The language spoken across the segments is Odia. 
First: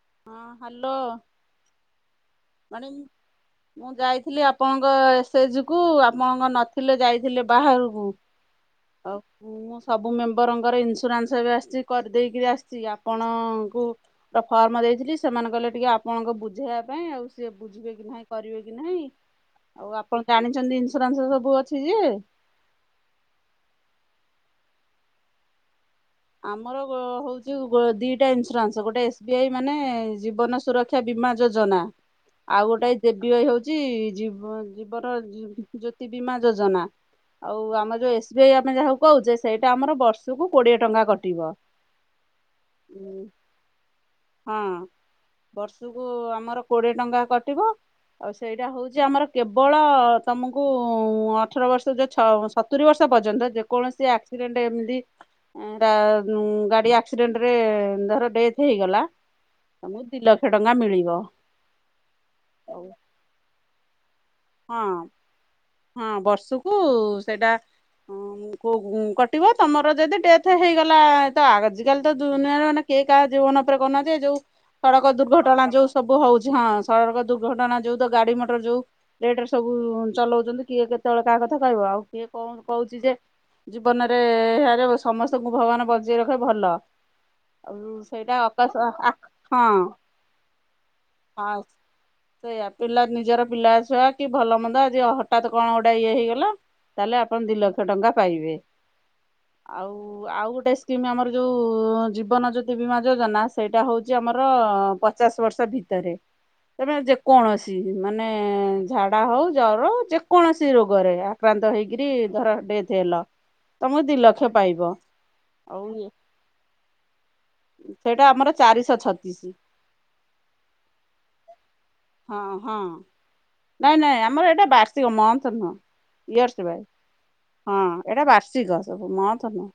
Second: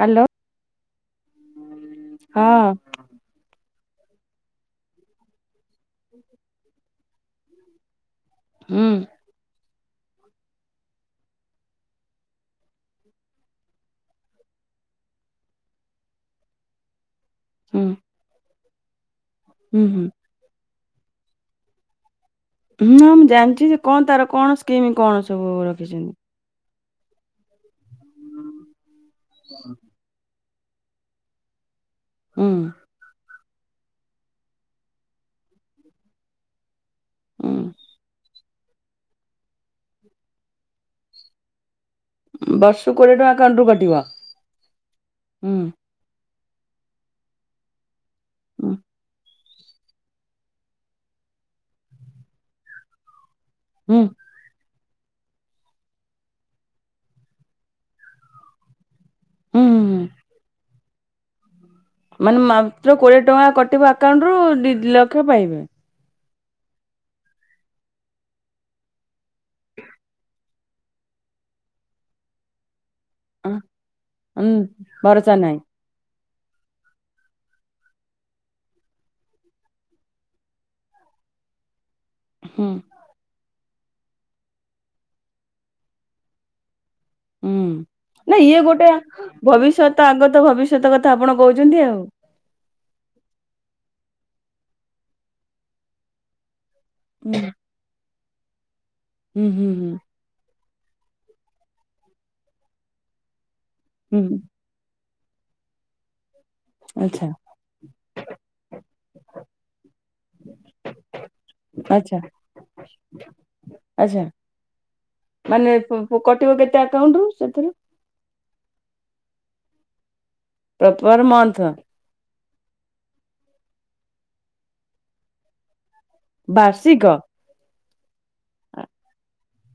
ହ୍ୟାଲୋ ହଁ ହାଲୋ। ହଁ। ମୁଁ ଯାଇଥିଲି ଆପଣଙ୍କ ଏସେ ଜି କୁ ଆପଣଙ୍କ ନଥିଲେ ଯାଇଥିଲେ ବାହାରକୁ ହୁଁ ଆଉ କୁ ମୋ ସବୁ ମେମ୍ବରଙ୍କର ଇନ୍ସୁରାନ୍ସ ଏବେ ଆସିଛି କରି ଦେଇକିରି ଆସିଛି ଆପଣଙ୍କୁ ର ଫର୍ମ କ ଦେଇଥିଲି ସେମାନେ କହିଲେ ଟିକେ ଆପଣଙ୍କ ବୁଝେଇବା ପାଇଁ ଆଉ ସେ ହୁଁ ବୁଝିବେ କି ନାହିଁ କରିବେ କି ନାହିଁ ହୁଁ ଆଉ ହୁଁ। ଆପଣ ଜାଣିଛନ୍ତି ଇ ଇନ୍ସୁରାନ୍ସ ସବୁ ଅଛି ଯେ ହୁଁ ମୁଁ ଜାଣିଛି ଯେ କଣ ତାର କଣ ସ୍କିମ୍ କଣ ସବୁ ରଖିଛନ୍ତି? ଆମର ଗୋ ହଉଛି ଦିଟା ଇନ୍ସୁରାନ୍ସ ଗୋଟେ ଏସ୍ ବି ଆଇ ମାନେ ଜୀବନ ସୁରକ୍ଷା ବୀମା ଯୋଜନା ହୁଁ। ଆଉ ଗୋଟେଏ ଦେବି ବାଇ ହଉଛି ଚି ଜୀବ ଜୀବନ ଜୋ-ଜ୍ୟୋତି ବୀମା ଯୋଜନା ଆଉ ହୁଁ ଆମ ଯୋଉ ଏସ୍ ଏସ ବି ଆଇ ଆମେ ଯାହାକୁ କହୁଛେ ସେଇଟା ଆମର ବର୍ଷକୁ କୋଡିଏ ଟଙ୍କା କଟିବ। ବର୍ଷକୁ କୋଡିଏ ଟଙ୍କା ଆକାଉଣ୍ଟରୁ କାଟିବ ହଁ ହୁଁ। ବର୍ଷକୁ ଆମର କୋଡିଏ ଟଙ୍କା କଟିବ ଆଉ ସେଇଟା ହୁଁ ହଉଛି ଆମର କେବଳ ତମକୁ ଅଠର ବର୍ଷ ଯୋଉ ଛଅ ସତୁରି ବର୍ଷ ପର୍ଯ୍ୟନ୍ତ ହୁଁ ଯେକୌଣସି ଆକ୍ସିଡେଣ୍ଟ ଏମିତି ଏ ଗା-ଗାଡ଼ି ଆକ୍ସିଡେଣ୍ଟରେ ଧର ଡେଥ୍ ହେଇଗଲା। ହୁଁ ହୁଁ। ତମେ ଦି ଲକ୍ଷ ଟଙ୍କା ମିଳିବ। ମାନେ ମାତ୍ର କୋଡିଏ ଟଙ୍କା କଟିବ ଆକାଉଣ୍ଟରୁ ଦି ହଁ ଲକ୍ଷ ପାଇବେ। ହଁ ବର୍ଷକୁ ସେଇଟା ହଁ କଟିବ ତମର ଯଦି ଟେଥ୍ ହେଇଗଲା ତ ଆଜିକାଲି ତ ଦୁନିଆରେ ମାନେ କିଏ କାହା ଜୀବନ ଉପରେ କହୁନାନ୍ତି ଯୋଉ ହୁଁ ସଡକ ଭରସା ନାହିଁ ଦୁର୍ଘଟଣା ଯୋଉ ସବୁ ହଉଛି। ହଁ ସଡ଼କ ଦୁର୍ଘଟଣା ଯୋଉ ତ ଗାଡି ମଟର ଯୋଉ ରେଟରେ ସବୁ ଚଲଉଛନ୍ତି। କିଏ କେତେବେଳେ କାହା କଥା କହିବ ଆଉ କିଏ କଣ ହୁଁ କହୁଛି ଯେ ଜୀବନରେ [unintelligible] ସମସ୍ତଙ୍କୁ ଭଗବାନ ବଞ୍ଚେଇ ରଖିବ ଭଲ। ହୁଁ ଆଉ ସେଇଟା ନାଇ ଇଏ ଅକାଶ ଗୋଟେ ହଁ ଭବିଷ୍ୟତ ଆଗତ ଭବିଷ୍ୟତ କଥା ଆପଣ କହୁଛନ୍ତି ଆଉ। ସେୟା ପିଲା ନିଜର ପିଲା ଛୁଆ କି ଭଲ ମନ୍ଦ ଆଜି ହଠାତ୍ କଣ ଗୋଟେ ଇଏ ହେଇଗଲା ତାହେଲେ ଆପଣ ଦି ଲକ୍ଷ ଟଙ୍କା ପାଇବେ। ହୁଁ ହୁଁ ହୁଁ ଆଉ ଆଉ ଗୋଟେ ସ୍କିମ୍ ଆମର ଯୋଉ ଜୀବନ ଜ୍ୟୋତି ବୀମା ଯୋଜନା। ସେଇଟା ହଉଛି ହୁଁ ଆମର ପଚାଶ ବର୍ଷ ଭିତରେ। ତମେ ଆଚ୍ଛା ଯେକୌଣସି ମାନେ ଝାଡା ହଉ ଜର ଯେ କୌଣସି ରୋଗରେ ଆକ୍ରାନ୍ତ ହେଇକିରି ଆଚ୍ଛା ଧର ଡେଥ ହେଲ। ତମକୁ ଦି ଆଚ୍ଛା। ଲକ୍ଷ ପାଇବ। ମାନେ ଆଉ କଟିବ କେତେ ଆକ ସେଇଟା ଆମର ଚାରିଶହ ଛତିଶ। ପ୍ରଠମରେ ମନ୍ଥ। ହ ହଁ ନାଇଁ ନାଇଁ ଆମର ଏଇଟା ବାର୍ଷିକ ମନ୍ଥ ନୁହଁ। ଇୟର୍ସ ବାଇ। ବାର୍ଷିକ। ହଁ ଏଟା ବାର୍ଷିକ ସବୁ ମଥ୍ ନୁହଁ।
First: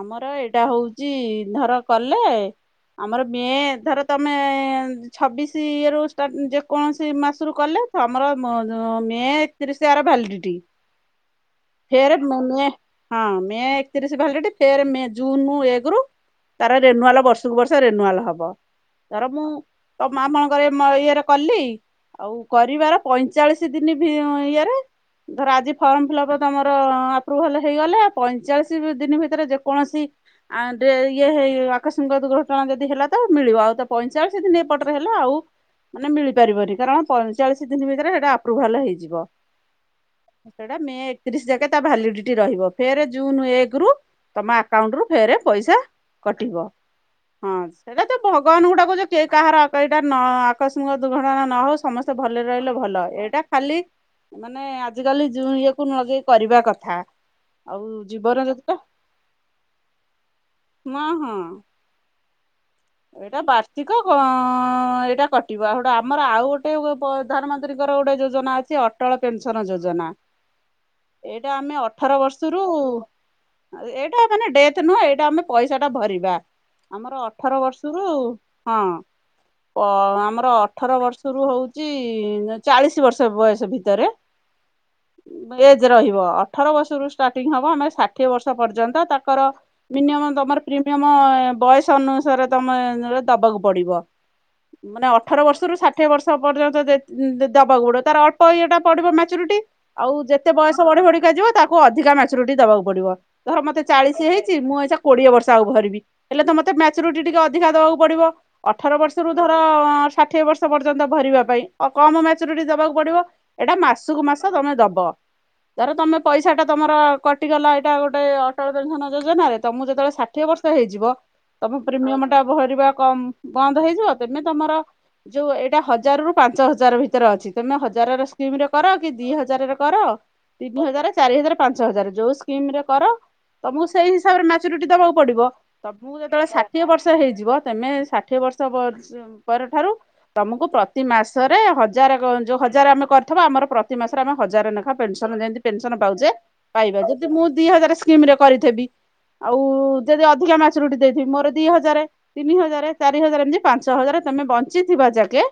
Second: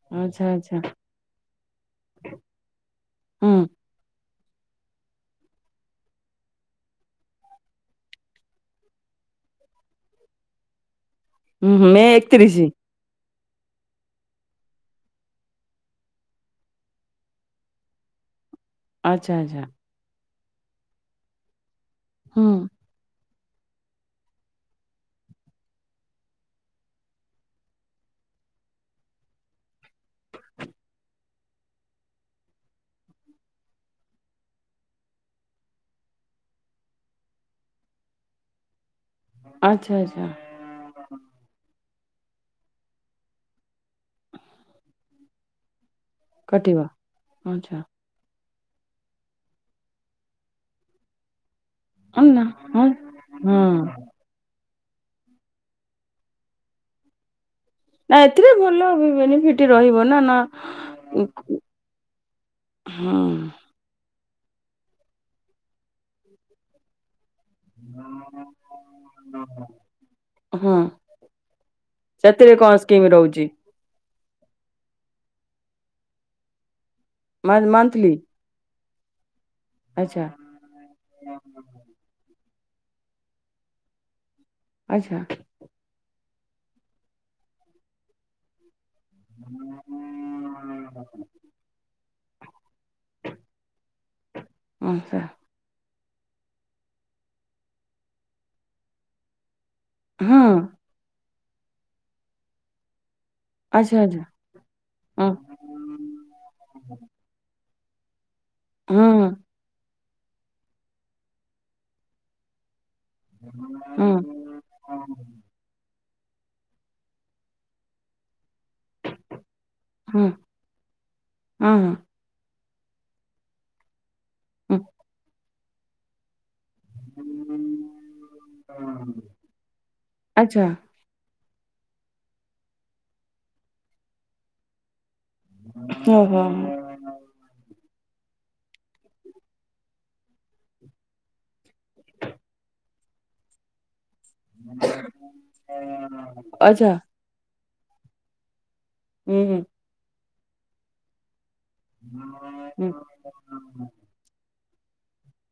ଆମର ଆଚ୍ଛା ଏଇଟା ଆଚ୍ଛା ହଉଛି ଧର କଲେ ଆମର ମେ ହୁଁ ଧର ତମ ଆମେ ଛବିଶି ଇଏରୁ ଷ୍ଟାର୍ଟ ଯେକୌଣସି ମାସରୁ କଲେ ତ ଆମର [unintelligible] ମେ ଏକତିରିଶି ଆର ଭାଲିଡିଟି। ହୁଁ ଫେରେ ଏକତିରିଶ ମେ ହଁ ମେ ଏକତିରିଶ ଭାଲିଡିଟି ଫେରେ ମେ ଜୁନ୍ ଏକରୁ ତାର ରେନୁୱାଲ ବର୍ଷକୁ ବର୍ଷ ରେନୁୱାଲ ହବ। ଧର ଆଚ୍ଛା ମୁଁ ଆଚ୍ଛା ତ [unintelligible] ଇଏରେ କଲି ଆଉ ହୁଁ କରିବାର ପଇଁଚାଳିଶି ଦିନ ଭି ଇଏରେ। ଧର ଆଜି ଫର୍ମ ଫିଲଅପ ତମର ଆପ୍ରୁଭାଲ ହେଇଗଲେ ଆଉ ପଇଁଚାଳିଶ ଦିନ ଭିତରେ ଯେକୌଣସି ଆଣ୍ଡେ ଇଏ ହେଇ ଆକସ୍ମିକ ଦୁର୍ଘଟଣା ଯଦି ହେଲା ତ ମିଳିବ ଆଉ ତ ପଇଞ୍ଚାଳିସ ଦିନ ଏପଟରେ ହେଲେ ଆଉ ମାନେ ମିଳିପାରିବନି କାରଣ ପଁଚାଳିଶସ୍ କିଛି ଦିନ ଭିତରେ ସେଟା ଆପ୍ରୁଭାଲ ହେଇଯିବ ଆଚ୍ଛା ଆଚ୍ଛା ସେଟା ମେ ଏକତିରିଶ ଯାକେ ତା ଭାଲିଡିଟି ରହିବ ଫେରେ ଜୁନ୍ ଏକ ରୁ ତମ ଆକାଉଣ୍ଟ ରୁ ଫେରେ ପଇସା କଟିବ ହଁ ଆଚ୍ଛା ସେଇଟା ତ ଭ ଗବାନକୁ ଗୁଡାଛୁ କିଏ କାହାର ଆକ ଏଇଟା ନ ଆକସ୍ମିକ ଦୁର୍ଘଟଣା ନ ହଉ ସବୁ ଭଲରେ ନା ରହିଲେ ହଁ ଭଲ ଏଇଟା ହଁ ଖାଲି ମାନେ। ଆଯି କାଲି ଯୁଁ ଇଏକୁ ନଗେଇ କରିବା କଥା। ଆଉ ନା ଜୀବନ ଏଥିରେ ଯେତେଟା ଭଲ ବେନିଫିଟ ରହିବ ନା ନା। ହଁ ହଁ ହଁ ଏଇଟା ବାର୍ଷିକ ଏଇଟା କଟିବ ଗୋଟେ ଆମର ଆଉ ଗୋଟେ। ପ୍ରଧାନମନ୍ତ୍ରୀଙ୍କର ଗୋଟେ ଯୋଜନା ଅଛି ଅଟଳ ପେନସନ ଯୋଜନା। ହଁ ଏଇଟା ଆମେ ଅଠର ସେଥିରେ ବର୍ଷରୁ କଣ ସ୍କିମ୍ ରହୁଛି ଏ ଟା ମାନେ ଡେଥ ନୁହଁ ଏଇଟା ଆମେ ପଇସାଟା ଭରିବା ଆମର ଅଠର ବର୍ଷ। ଥି ହଁ ପ ଆମର ଅଠର ବର୍ଷରୁ ହଉଚି। ଚାଳିଶି ବର୍ଷ ବୟସ ଭିତରେ ଆଚ୍ଛା ଏଜ ରହିବ। ଅଠର ବର୍ଷରୁ ଷ୍ଟାର୍ଟିଂ ହେବ ଆମ ଷାଠିଏ ବର୍ଷ ପର୍ଯ୍ୟନ୍ତ। ତାଙ୍କର ମିନିୟମ ତମର ପ୍ରିମିୟମ ବୟସ ଅନୁସାରେ ତମେ ଦବାକୁ ପଡିବ ମାନେ ଆଚ୍ଛା ଅଠର ବର୍ଷରୁ ଷା ଠିଏ ବର୍ଷ ପର୍ଯ୍ୟନ୍ତ ଦେ ଦବାକୁ ପଡିବ ତାର ଅଳ୍ପ ଇଏଟା ପଡିବ ମ୍ୟାଚୁରିଟି। ଆଉ ହଁ ଯେତେ ବୟସ ବଢି ବଢିକା ଯିବ ତାକୁ ଅଧିକା ମ୍ୟାଚୁରିଟି ଦବାକୁ ପଡିବ। ଧର ମତେ ଆଚ୍ଛା ଚାଳିଶି ଆଚ୍ଛା ହେଇଚି ମୁଁ ଏଇଚା ହଁ କୋଡିଏ ବର୍ଷ ଆଉ ଭରିବି ହେଲେ ତ ମତେ ମ୍ୟାଚ୍ୟୁରିଟି। ଅଧିକା ଦବାକୁ ପଡିବ ଅଠର ହଁ ବର୍ଷରୁ ଧର ଅଁ ଷାଠିଏ ବର୍ଷ ପର୍ଯ୍ୟନ୍ତ ଭରିବା ପାଇଁ ଅ କମ ମ୍ୟାଚୁରିଟି ଦେବାକୁ ପଡିବ ଏଟା ହଁ ମାସକୁ ମାସ ତମେ ଦବ ଧର ତମେ ପଇସାଟା ତମର କଟିଗଲା ଏଇଟା ଗୋଟେ ଅ ଟାଳ ପେସନ ଯୋଜନାରେ ତମକୁ ଯେତେବେଳେ ହଁ ଷଠିଏ ବର୍ଷ ହେଇଯିବ ତମ ହଁ ପ୍ରିମିୟମ ଟା ଭରିବା କମ୍ ବନ୍ଦ ହେଇଯିବ ତେମେ ତମର ହଁ ଯୋଉ ଏଇଟା ହଜାରରୁୁ ପାଞ୍ଚ ହ ଜାର ଭିତରେ ଅଛି ତମେ ହଜାରରେ ସ୍କିମ୍ ରେ କର କି ଦି ହଜାରରେ କର ଆଚ୍ଛା ତିନି ହଜାର, ଚାରି ହଜାର ପାଞ୍ଚ ହଜାର ଯୋଉ ସ୍କିମ ରେ କର ତମକୁ ସେଇ ହିସାବରେ ମ୍ୟାଚୁରିଟି ଦବାକୁ ପଡିବ ତମକୁ ଓହୋ ଯେତେବେଳେ ଷାଠିଏ ବର୍ଷ ହେଇଯିବ ତେମେ ଷାଠିଏ ବର୍ଷ ପ୍ରସ ପରଠାରୁ ତମକୁ ପ୍ରତି ମାସରେ ହଜାରେ କ ଯଉ ହଜାରେ ଆମେ କ କରିଥିବା ଆମର ପ୍ରତି ମାସରେ ଆମେ ହଜାରେ ନାଖା ପେନସନ୍ ଯେମିତି ପେନସନ୍ ପାଉଚେ ଆଚ୍ଛା ପାଇବା ଯଦି ମୁଁ ଦି ହଜାର ସ୍କିମରେ କରିଥବି ହୁଁ ଆଉ ଯଦି ଅଧିକା ମ୍ୟାଚୁରୁଟି ଦେଇଥିବି ମୋର ଦି ହଜାରେ, ତିନି ହଜାରେ, ହୁଁ ଚାରି ହଜାରେ, ଏମତି ପାଞ୍ଚ ହୁଁ ହଜାରେ ତମେ ବଞ୍ଚିଥିବା ଯାକେ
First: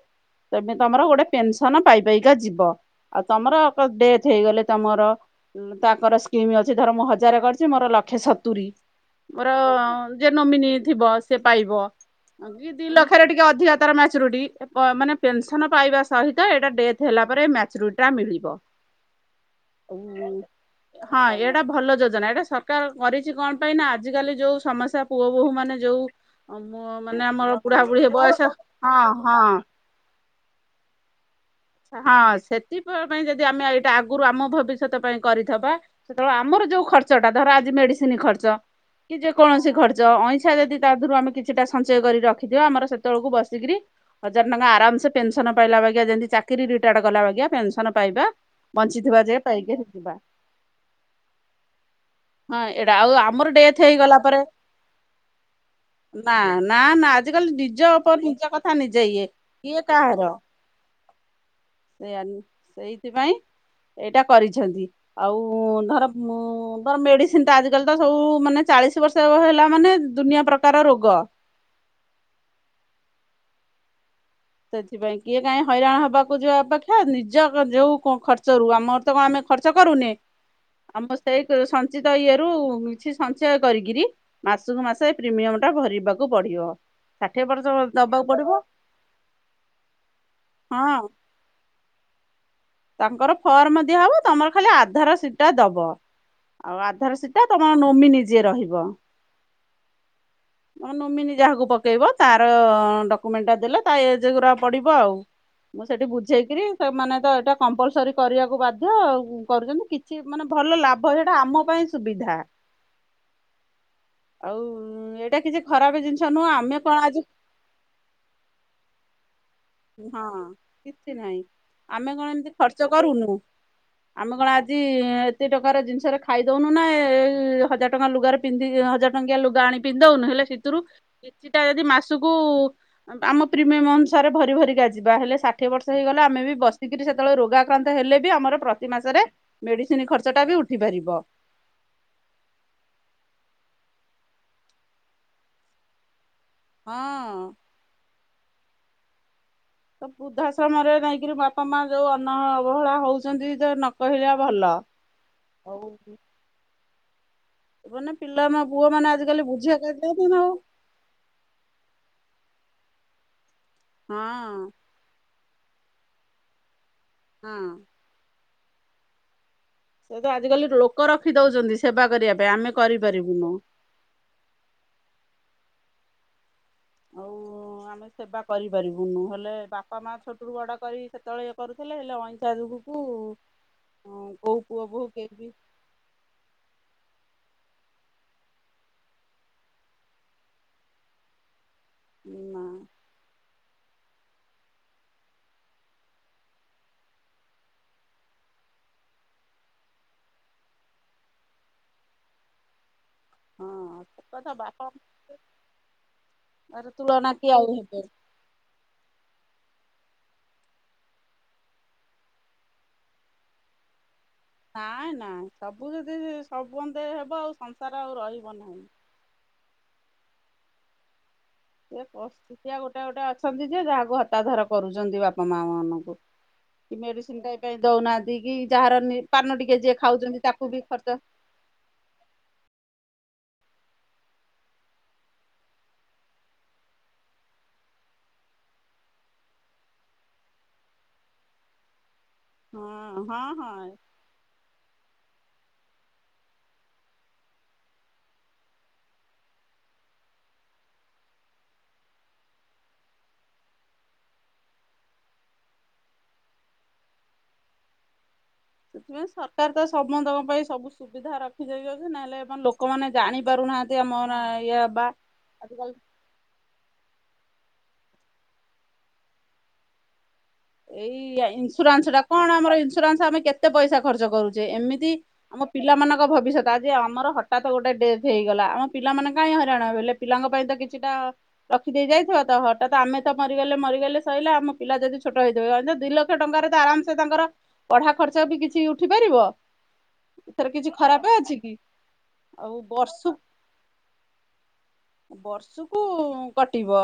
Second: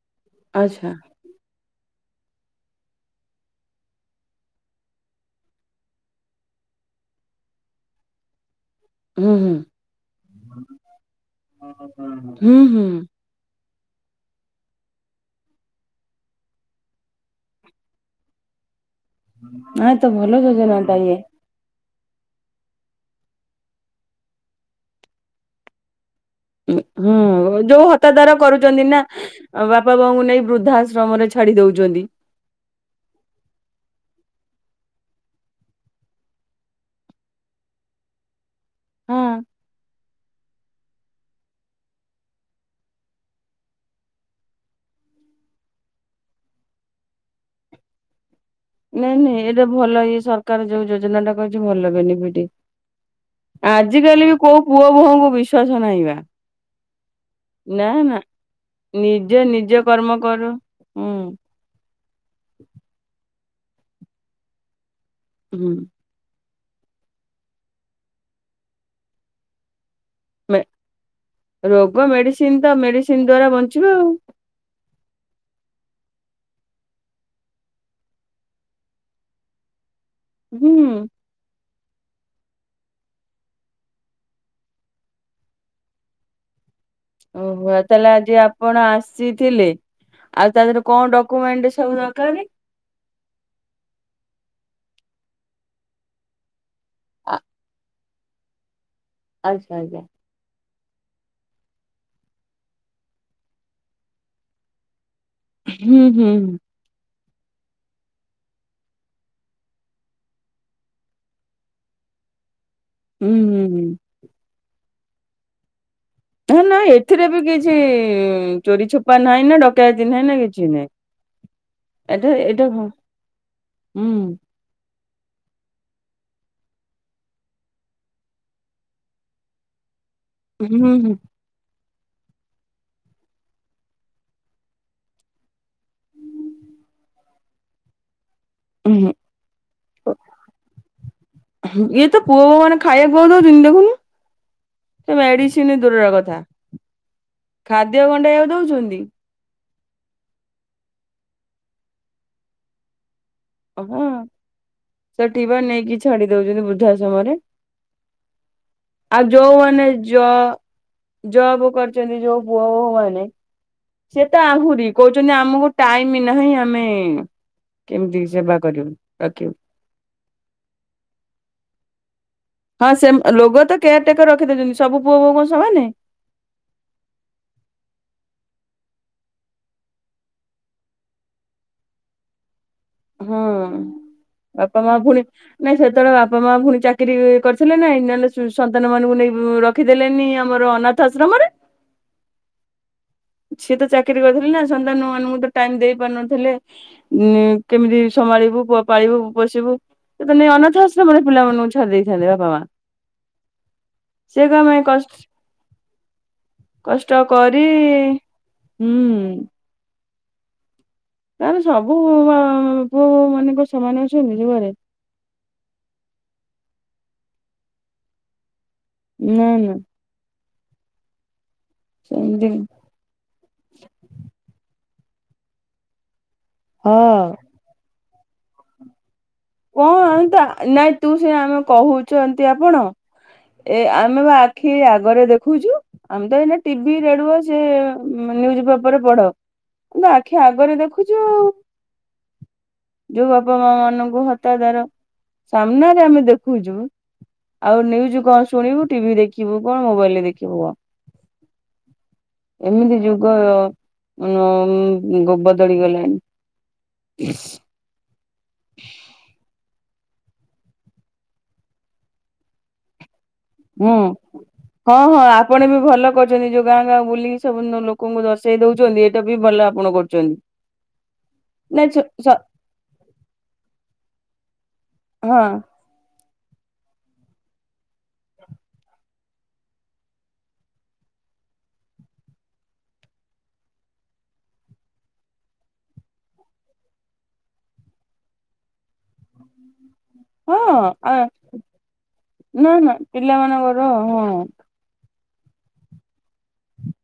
ତେମେ ତମର ଗୋଟେ ପେନସନ୍ ପାଇ ପାଇକା ଯିବ ଆଉ ତମର ଅକ ଡେଥ ହେଇଗଲେ ତମର ତାପରେ ସ୍କିମ୍ ଅଛି ଧର ମୁଁ ହଜାର କରିଚି ମୋର ଲକ୍ଷେ ସତୁରି ମୋର ଯିଏ ନୋମିନି ଥିବ ସେ ପାଇବ କି ହୁଁ ଦି ଲକ୍ଷରେ ଟିକେ ଅଧିକା ତାର ମ୍ୟାଚୁରିଟି ବ ମାନେ ପେନସନ୍ ପାଇବା ସହିତ ଏଇଟା ଡେଥ୍ ହେଲା ପରେ ମ୍ୟାଚ୍ୟୁରିଟିଟା ମିଳିବ। ନାଇଁ ତ ଭଲ ଯୋଜନା ଟା ଇଏ ହଁ ଏଇଟା ଭଲ ଯୋଜ ଯୋଜନା ଏଇଟା ସରକାର କରିଛି କଣ ପାଇଁ ନା ଆଜିକାଲି ଯେଉଁ ସମସ୍ୟା ପୁଅ ବୋହୁ ମାନେ ଯୋଉ ମୁଁ ହୁଁ ମାନେ ଆମର ବୁଢା ଯୋଉ ବୁଢୀ ହତାଦାର ବୟସ କରୁଛନ୍ତି ହଁ ନା ହଁ ବାପା ବାଉଙ୍କୁ ନେଇ ବୃଦ୍ଧାଶ୍ରମରେ ଛାଡି ଦଉ ହଁ ସେଥିପ ପାଇଁ ଯଦି ଆମେ ଏଇଟା ଆଗରୁ ଆମ ଭବିଷ୍ୟତ ପାଇଁ କରିଥବା ସେତେବେଳେ ଆମର ଯୋଉ ଖର୍ଚ୍ଚଟା ଧର ଆଜି ମେଡିସିନ ଖର୍ଚ୍ଚ କି ହଁ ଯେ କୌଣସି ଖର୍ଚ୍ଚ ଅଇଁ ଛା ଯଦି ତାଧରୁ ଆମେ କିଛିଟା ସଞ୍ଚୟ କରି ରଖିଥିବା ଆମର ସେତେବେଳକୁ ବସିକିରି ହଜାର ଟଙ୍କା ଆରାମସେ ପେନସନ୍ ନ ପାଇଲା ବାଗିଆ ଯେମିତି ଚାକିରି ରିଟାଡ କଲା ବାଗିଆ ପେନସନ୍ ପାଇବା ନାଇଁ ବଞ୍ଚିଥିବା ନାଇଁ ଯେ ଏଇଟା ପାଇକି ଭଲ ଯିବା ଇଏ ସରକାର ଯୋଉ ଯୋଜନା ଟା କରଚି ଭଲ ବେନିଫିଟି। ହଁ ଏଇଟା ଆଉ ଆମର ଡେଥ୍ ହେଇଗଲା ଆଜିକାଲି ବି ପରେ କୋଉ ପୁଅ ବୋହୁ ଙ୍କୁ ବିଶ୍ଵାସ ନହିଁବା ନା ନା ନା ଆଜିକାଲି ନିଜ ନା ଉପରେ ନା ନିଜ କଥା ଇଏ ନିଜେ ନିଜେ କର୍ମ କରୁ ହୁଁ। ସେୟା ସେଇଥିପାଇଁ ଏଇଟା କରିଛନ୍ତି ଆଉ ହୁଁ ଧର ମୁଁ ମୁଁ ତ ମେଡିସିନଟା ଆଜିକାଲି ତ ସବୁ ମାନେ ଚାଳିଶି ବର୍ଷ ହେଲା ବ ମାନେ ଦୁନିଆ ମେ ପ୍ରକାର ରୋଗ। ରୋଗ ମେଡିସିନ ତ ମେଡିସିନ ଦ୍ଵାରା ବଞ୍ଚିବା ଆଉ। ସେଥିପାଇଁ କିଏ କାହିଁ ହଇରାଣ ହବାକୁ ଯିବ ଅପେକ୍ଷା ନିଜ ଯୋଉ ଖର୍ଚ୍ଚ ରୁ ଆମର ତ କଣ ଆମେ ଖର୍ଚ୍ଚ କରୁନେ ହୁଁ ଆମ ସେଇ ସଂ ନିିତ ଇଏରୁ କିଛି ସଞ୍ଚୟ କରିକିରି ମାସକୁ ମାସ ପ୍ରିମିୟମ ଟା ଭରିବାକୁ ପଡିବ। ଷାଠିଏ ବର୍ଷ ଓହୋ ତାହେଲେ ଦବାକୁ ଆଜି ପଡିବ ଆପଣ ଆସି ଥିଲେ ଆଉ ତା ଦେହରେ ହଁ କଣ ଡକମେଣ୍ଟ ସବୁ ଦରକାର ତାଙ୍କର ଫର୍ମ ଦିଆ ହବ ତମର ଖାଲି ଆଧାର ସିଟ ଟା ଦବ ଆଉ ଆଧାର ଆ ସିଟ ଟା ତମର ନୋମିନିଜିଏ ରହିବ ଆଚ୍ଛା ଆଜ୍ଞା। ନୋମିନି ଯାହାକୁ ପକେଇବ ତାର ଡକୁମେଣ୍ଟ ଟା ଦେଲେ ତା ଏଜଗୁରା ପଢିବ ଆଉ। ମୁଁ ହୁଁ ସେଠି ହୁଁ ବୁଝେଇକିରି ସେମାନେ ତ କମ୍ପଲସରି କରିବାକୁ ବାଧ୍ୟ କରୁଛନ୍ତି କିଛି ମାନେ ଭଲ ଲାଭ ସେଇଟା ଆମ ପାଇଁ ସୁବିଧା ହୁଁ ହୁଁ ହୁଁ। ଆଉ ଏଇଟା କିଛି ଖରାପ ଜିନିଷ ନୁହଁ ନା ନା ଆମେ କଣ ଆଜି ଏଥିରେ ବି କିଛି ଚୋରି ଛୋପା ନାହିଁ ନା ଡ଼ ହଁ କିଛି ନାହିଁ ଆମେ କଣ ଏଟା ଏମିତି ଏଟା ହୁଁ ଖର୍ଚ୍ଚ କରୁନୁ ଆମେ କଣ ଆଜି ଯି ଏତେ ଟଙ୍କାର ଜିନିଷରେ ଖାଇଦଉନୁ ନା ଏ-ଏ ଏଇ ହଜାର ଟଙ୍କା ଲୁଗାରେ ପିନ୍ଧି ଅଁ ହଜାର ଟଙ୍କିଆ ଲୁଗା ଆଣି ପିନ୍ଧି ଦଉନୁ ହେଲେ ହୁଁ ସେଥିରୁ ହୁଁ କିଛିଟା ଯଦି ମାସକୁ ଆମ ପ୍ରିମୟମ ଅନୁସାରେ ଭରି ଭରିକା ଯିବା ହେଲେ ଷାଠିଏ ବର୍ଷ ହେଇଗଲା ଆମେ ବି ବସିକିରି ସେତେବେଳେ ରୋଗା କ୍ରାନ୍ତ ହେଲେ ଆମର ପ୍ରତି ହୁଁ। ମାସରେ ମେଡିସିନ ଖର୍ଚ୍ଚ ଟା ବି ଉଠି ପାରିବ। ଇଏ ତ ପୁଅ ବୋଉ ମାନେ ଖାଇବାକୁ କହୁ ଦଉଛନ୍ତି ଦେଖୁନୁ ସେ ମେଡିସିନ ଦୂରର କଥା। ହଁ। ରଉଛନ୍ତି। ତ ବୃଦ୍ଧାଶ୍ରମରେ ନେଇକିରି ବାପା ମା ଯୋଉ ଅନ ଅବହେଳା ହଉଛି। କହୁଛନ୍ତି ତ ନ ହଁ କହିଲା ଭଲ ସେଠି ବା ଆଉ ନେଇକି ଛାଡି ଦଉଛନ୍ତି ବୃଦ୍ଧାଶ୍ରମରେ। ଏମାନେ ପିଲା ମ ପୁଅ ମାନେ ଆଜିିକାଲି ବୁଝିବା କରିଥାନ୍ତି ନା ଆଉ। ଯବ କରୁଛନ୍ତି ଯୋଉ ପୁଅ ବୋହୁ ମାନେ। ହଁ ସେ ତ ଆହୁରି କହୁଛନ୍ତି ଆମକୁ ଟାଇମ୍ ନାହିଁ ଆମେ ହୁଁ ହଁ। କେମିତି ସେବା କରିବୁ ରଖିବୁ। ସେ ତ ଆଜିକାଲି ଲୋକ ରଖି ଦଉଛନ୍ତି ସେବା କରିବା ପାଇଁ। ଆମେ ହଁ ସେ କରିପାରିବୁନୁ। ଲୋଗ ତ କେୟାର ଟେକର ରଖିଦଉଛନ୍ତି ସବୁ ପୁଅ ବୋଉ କଣ ସମାନେ। ହୋଉ। ହଁ ଆମେ ସେବା କରିପାରିବୁ ନହଲେ ବାପା ମାଆ ଛୋଟରୁ ବଡ଼ କରି ସେତେବେଳେ ଇଏ କରୁଥିଲେ ଅଇଁଠା ଯୋଗୁ ହଁ ବାପା ମାଆ ବୋହୂ ପୁଣି କେହି ବି ନାଇଁ ସେତେବେଳେ ବାପା ମାଆ ପୁଣି ଚାକିରି କରିଥିଲେ ନାଇଁ ନହେଲେ ସନ୍ତାନ ମାନଙ୍କୁ ନେଇ ରଖିଦେଲେନି ଆମର ଅନାଥ ଆଶ୍ରମରେ। ନାଁ। ସିଏ ତ ଚାକିରି କରିଥିଲେ ନା ସନ୍ନ୍ତାନ ନୁ ମାନଙ୍କୁ ତ ଟାଇମ୍ ଦେଇ ପାରୁନଥିଲେ କେମିତି ସମ୍ଭାଳି ପାଳିବୁ ପୋଷିବୁ ସେ ଅନାଥ ଆଶ୍ରମରେ ପିଲାମାନାନଙ୍କୁ ଛାଡି ଦେଇଥାନ୍ତି ବାପା ମାଆ। ହଁ ସେ କଥା ବାପା କଷ୍ଟ ମାଆ କଷ୍ଟ କରି ହୁଁ। ତାର ସବୁ ପୁଅ ମାନଙ୍କ ସେମାନେ ନାଇଁ ନା ସବୁ ଯଦି ସବୁ ମନ୍ଦେ ହେବ ଆଉ ସଂସାର ଆଉ ରହିବ ନାହିଁ। ନା ନା। ସେମିତି ସେସ୍ତିଆ ଗୋଟେ ଗୋଟେ ଅଛନ୍ତି ଯେ ଯାହାକୁ ହତାଧର କରୁଛନ୍ତି ବାପା ମାଆ ମାନଙ୍କୁ। ହଁ ମେଡିସିନ ଟା ପାଇଁ ଦଉନାହାନ୍ତି କି ଯାହାର ନି କଣତା ନାଇଁ ତୁ ସେନା ଆମେ କହୁଛନ୍ତି ଆପଣ। ହ ଏ ଆମେ ବା ଆଖି ଆଗରେ ଦେଖୁଛୁ ଆମେ ତ ଏଇ ଟିଭି ରେଡୁ ସେ ମାନେ ଯିବା ପରେ ପଢ କିନ୍ତୁ ଆଖି ଆଗରେ ଦେଖୁଛୁ ଆଉ। ହଁ ଯୋଉ ହଁ ବାପା ମାଆ ହଁ ମାନଙ୍କୁ ହତା ଆଦର ସାମ୍ନାରେ ଆମେ ଦେଖୁଛୁ। ଆଉ ନ୍ୟୁଜ୍ କଣ ଶୁଣିବୁ? ଟିଭି ଦେଖିବୁ କଣ? ମୋବାଇଲ ରେ ଦେଖିବୁ କଣ? ଏମିତି ଯୁଗ ଉଁମ ଯୁଗ ବଦଳି ଗଲାଣି। ସେଥିପାଇଁ ସରକାର ତ ସମସ୍ତଙ୍କ ପାଇଁ ସବୁ ସୁବିଧା ରଖି ଯାଇାଉଛନ୍ତି। ନହେଲେ ଲୋକମାନେ ଜାଣି ହୁଁ। ପାରୁନାହାନ୍ତି ଆମ ଇଏ ହଁ ବା ହଁ ଆପଣ ବି ଆଜିକାଲି ଭଲ କରଛନ୍ତି। ଯୋଉ ଗାଁ ଗାଁ ବୁଲିିକି ସବୁନ ଲୋକଙ୍କୁ ଦର୍ଶେଇ ଦଉଛନ୍ତି ଏଇଟା ବି ଭଲ ଆପଣ କରୁଛନ୍ତି। ଏଇ ୟା ନାଇଁ ସ ଇନ୍ସୁରାନ୍ସ ଟା ସ କଣ ଆମର ଇନ୍ସୁରାନ୍ସ? ଆମେ କେତେ ପଇସା ଖର୍ଚ୍ଚ କରୁଛେ। ଏମିତି ହଁ ଆମ ପିଲାମାନକ୍ କ ଭବିଷ୍ୟତ ଯେ ଆମର ହଟାତ୍ ଗୋଟେ ଡେଥ୍ ହେଇଗଲା। ଆମ ପିଲାମାନେ କାଇଁ ହଇରାଣ ହେବେ। ଲେ ପିଲାଙ୍କ ପାଇଁ ତ କିଛିଟା ଅ ରଖିଦେଇ ଯାଇଥିବ ତ ହଠାତ୍ ଆମେ ତ ମରିଗଲେ ମରିଗଲେ ସ‌ଇଲା ଆମ ପିଲା ଯଦି ଛୋଟ ହେଇଦ ରଯ ଲକ୍ଷ ଟଙ୍କାରେ ତ ଆରାମସେ ତାଙ୍କର ପଢା ଖର୍ଚ୍ଚ ବି କିଛି ଉଠି ପାରିବ। ଥର ହଁ କିଛି ଆ ଖରାପ ଅଛି କି? ନା ଆଉ ନା ବର୍ଷ ପିଲାମାନଙ୍କର ହଁ। ବର୍ଷୁକୁ କଟିବ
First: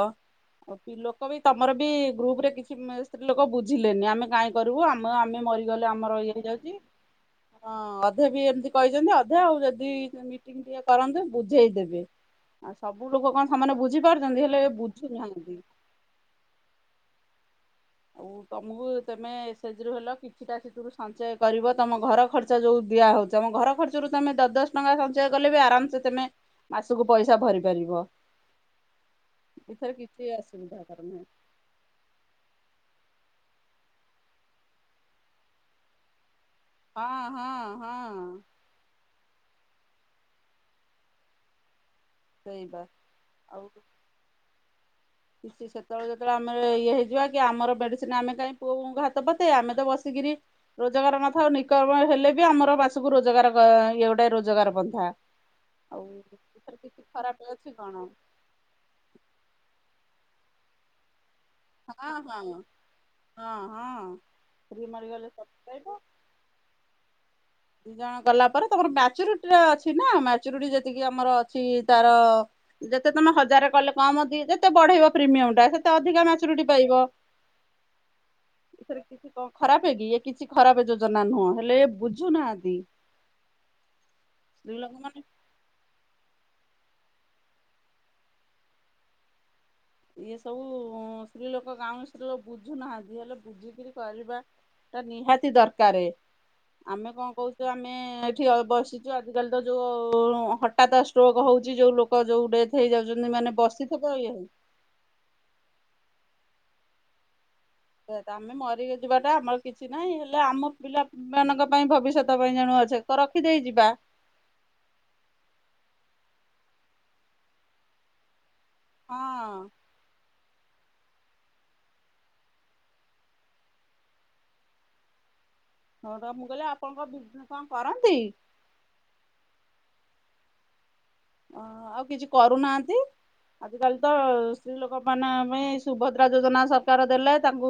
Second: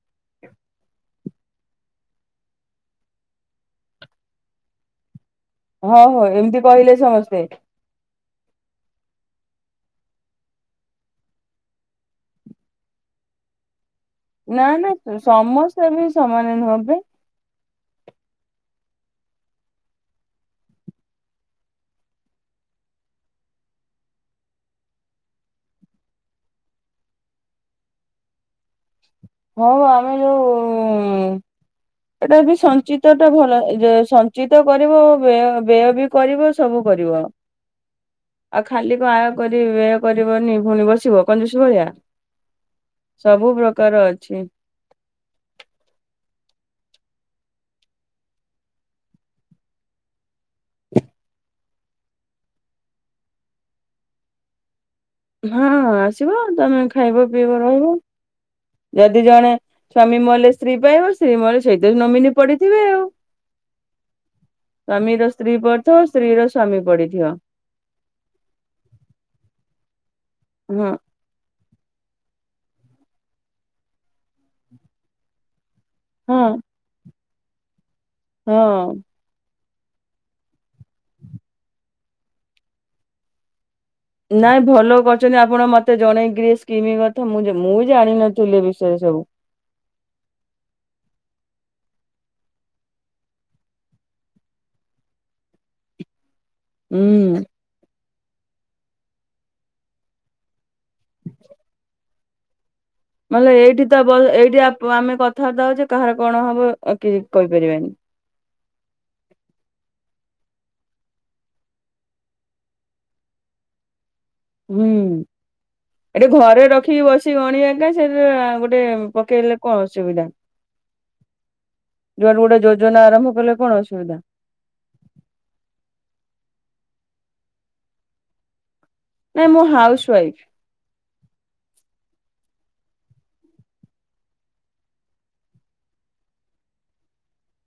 ଲୋକ ବି ତମର ବି ଗ୍ରୁପ ରେ କିଛି ମିସ୍ ଲୋକ ବୁଝିଲେନି ଆମେ କାଇଁ କରିବୁ ଆମ ଆମେ ମରିଗଲେ ହଁ ଆମର ହ ଇଏ ଏମିତି ହେଇଯାଉଛି। କହିଲେ ସମସ୍ତେ। ହଁ ଅଧେ ବି ଏମତି କହିଛନ୍ତି। ଅଧେ ଆଉ ଯଦି ମିଟିଂ ଟିକେ କରନ୍ତେ ବୁଝେଇଦେବେ। ଆଉ ସବୁ ଲୋକ କଣ ସମାନ୍ ବୁଝ୍ ନା ନା ସମସ୍ତେ ବି ସମାନେ ନୁହନ୍ତି। ଓଉ। ତମକୁ ତେମେ ଏସେ ଜିରୁ ହେଲ କିଛିଟା ସେଥିରୁ ସଞ୍ଚୟ କରିବ ତମ ଘର ଖର୍ଚ୍ଚ ଯୋଉ ଦିଆହେଉଛ ତମ ଘର ଖର୍ଚ୍ଚରୁ ତମେ ଦଶ୍ ଦଶ୍ ଟଙ୍କା ସଞ୍ଚୟ କଲେ ବି ଆରାମସେ ତମେ ମାସକୁ ପଇସା ଭରି ପାରିବ। ହଉ ଏଥିରେ ଆମେ କିଛି ଅସୁବିଧା କର ନାହିଁ। ଯୋଉଁ ଟାବି ସଞ୍ଚିତଟା ଭଲ‌ ଏଇଯେ ସଞ୍ଚିତ କରିବ ବ୍ୟୟ ବ୍ୟୟ ବି କରିବ। ସବୁ ହଁ କରିବ। ହଁ ହଁ ଆଉ ଖାଲି କ‌ ଆ କରିବେ କରିବନି ଭୁଣି ବସିବ କଞ୍ଜୁସ୍ ଭଳିଆ। ସେଇବା ସବୁ ଆଉ ପ୍ରକାର ଅଛି। କିଛି ସେତେବେଳେ ଯେତେବେଳେ ଆମ ଇଏ ହେଇଯିବା କି ଆମର ମେଡିସିନ ଆମେ କାଇଁ ପୁଅବୋହୁଙ୍କୁ ହାତ ପତେଆ ଆମେ ତ ବସିକ୍ କିରି ରୋଜଗାର ନଥାଉ ନିକର୍ମ ହେଲେ ବି ଆମର ବାସକୁ ରୋଜଗାର କ ଇଏଗୋଟେ ରୋଜଗାର ପନ୍ଥ ହଁ, ଆସିବ ତମେ ଖାଇବ ଖରାପ ପିଇବ ଅଛି ରହିବ। କଣ ଯଦି ଜଣେ ସ୍ୱାମୀ ମଲେ ସ୍ତ୍ରୀ ପାଇବ ସ୍ତ୍ରୀ ମଲେ ସେଇତିରେ ହଁ ନମିନୀ ହଁ ପଡିିଥିବେ ଆଉ। ହଁ ହଁ ସ୍ତ୍ରୀ ମରିଗଲେ ସ୍ବାମୀର ସବୁ ସ୍ତ୍ରୀ ପାଇବ ପଡିଥିବ। ସ୍ତ୍ରୀ ର ସ୍ଵାମୀ ପଡିଥିବ। ଦି ଜଣ ଗଲା ପରେ ତମର ମ୍ୟାଚୁରିଟିର ଅଛିନା ମ୍ୟାଚୁରୁଟି ହଁ ଯେତିକି ଆମର ଛି ତାର ଯେତେ ତମେ ହଜାରେ କଲେ କମ ଦି ଯେତେ ବଢେଇବ ପ୍ରିମିୟମଟା ସେ ତେଅଧିକା ହଁ ମାଚୁରୁଟି ପାଇବ। ହଁ [unintelligible] ଖରାପ କି ଇଏ କିଛି ଖରାପ ଯୋଜନା ନୁହଁ ହେଲେ ବୁଝ ବୁଝୁ ନାହାନ୍ତି ନାଇଁ ଭଲ କରିଛନ୍ତି। ଆପଣ ମତେ ଜଣେଇ ଗ୍ରୀସ୍ କିମିକଥା ମୁଁ ଯେ ମୁଁ ଜାଣିନଥିଲି ଏ ବିଷୟରେ ସବୁ। ଇଏ ସବୁ ଉଁ ସ୍ତ୍ରୀ ଲୋକ ଗାଁଉଲି ସ୍ତ୍ରୀ ଲୋକ ବୁଝୁନାହାନ୍ତି। ହେଲେ ବୁଝିକିରି କରିବା ଟା ନିହାତି ଦରକାରେ। ଆମେ କଣ ହୁଁ କହୁଛୁ? ଆମେ ଏଠି ବସିଛୁ ଆଜିକାଲି ତ ଯୋଉ ହଠାତ୍ ଷ୍ଟ୍ରୋକ୍ ହଉଛି। ଯୋଉ ଲୋକ ଯୋଉ ଡେଥ ନଲେ ଏଇଠି ତ ବ ଏଇଠି ଆପ ଆମେ କଥାବାର୍ତ୍ତା ହେଉଛୁ କାହାର କଣ ହବ ଆଉ କିଛି କହି କହିପାରିବାନି। ରହିତା ଆମେ ମରି ଯିବାଟା ଆମର କିଛି ନାହିଁ। ହେଲେ ଆମ ପିଲା ମାନଙ୍କ ପାଇଁ ଭବିଷ୍ୟତ ପାଇଁ ଜାଣୁଅ ଛେକ ରଖିଦେଇ ଯିବା। ହୁଁ, ଏଠି ଘରେ ରଖିକି ବସିକି ଗଣିଆକା ସେଟା ଗୋ ଟେ ପକେଇଲେ ହଁ। କଣ ଅସୁବିଧା? ଜୁଆଡେ ଗୋଟେ ଯୋଜନା ଆରମ୍ଭ କଲେ କଣ ଅସୁବିଧା? ହଁ ର ମୁଁ କହିଲି ଆପଣଙ୍କ ବିଜନେସ କଣ କରନ୍ତି? ନାଇଁ ମୁଁ ହାଉସ ୱାଇଫ। ଅ ଆଉ କିଛି କରୁନାହାନ୍ତି? ଆଜିକାଲି ତ ସ୍ତ୍ରୀ ଲୋକ ମାନଙ୍କ ପାଇଁ ସୁଭଦ୍ରା ଯୋଜନା ସରକାର ଦେଲେ ତାଙ୍କୁ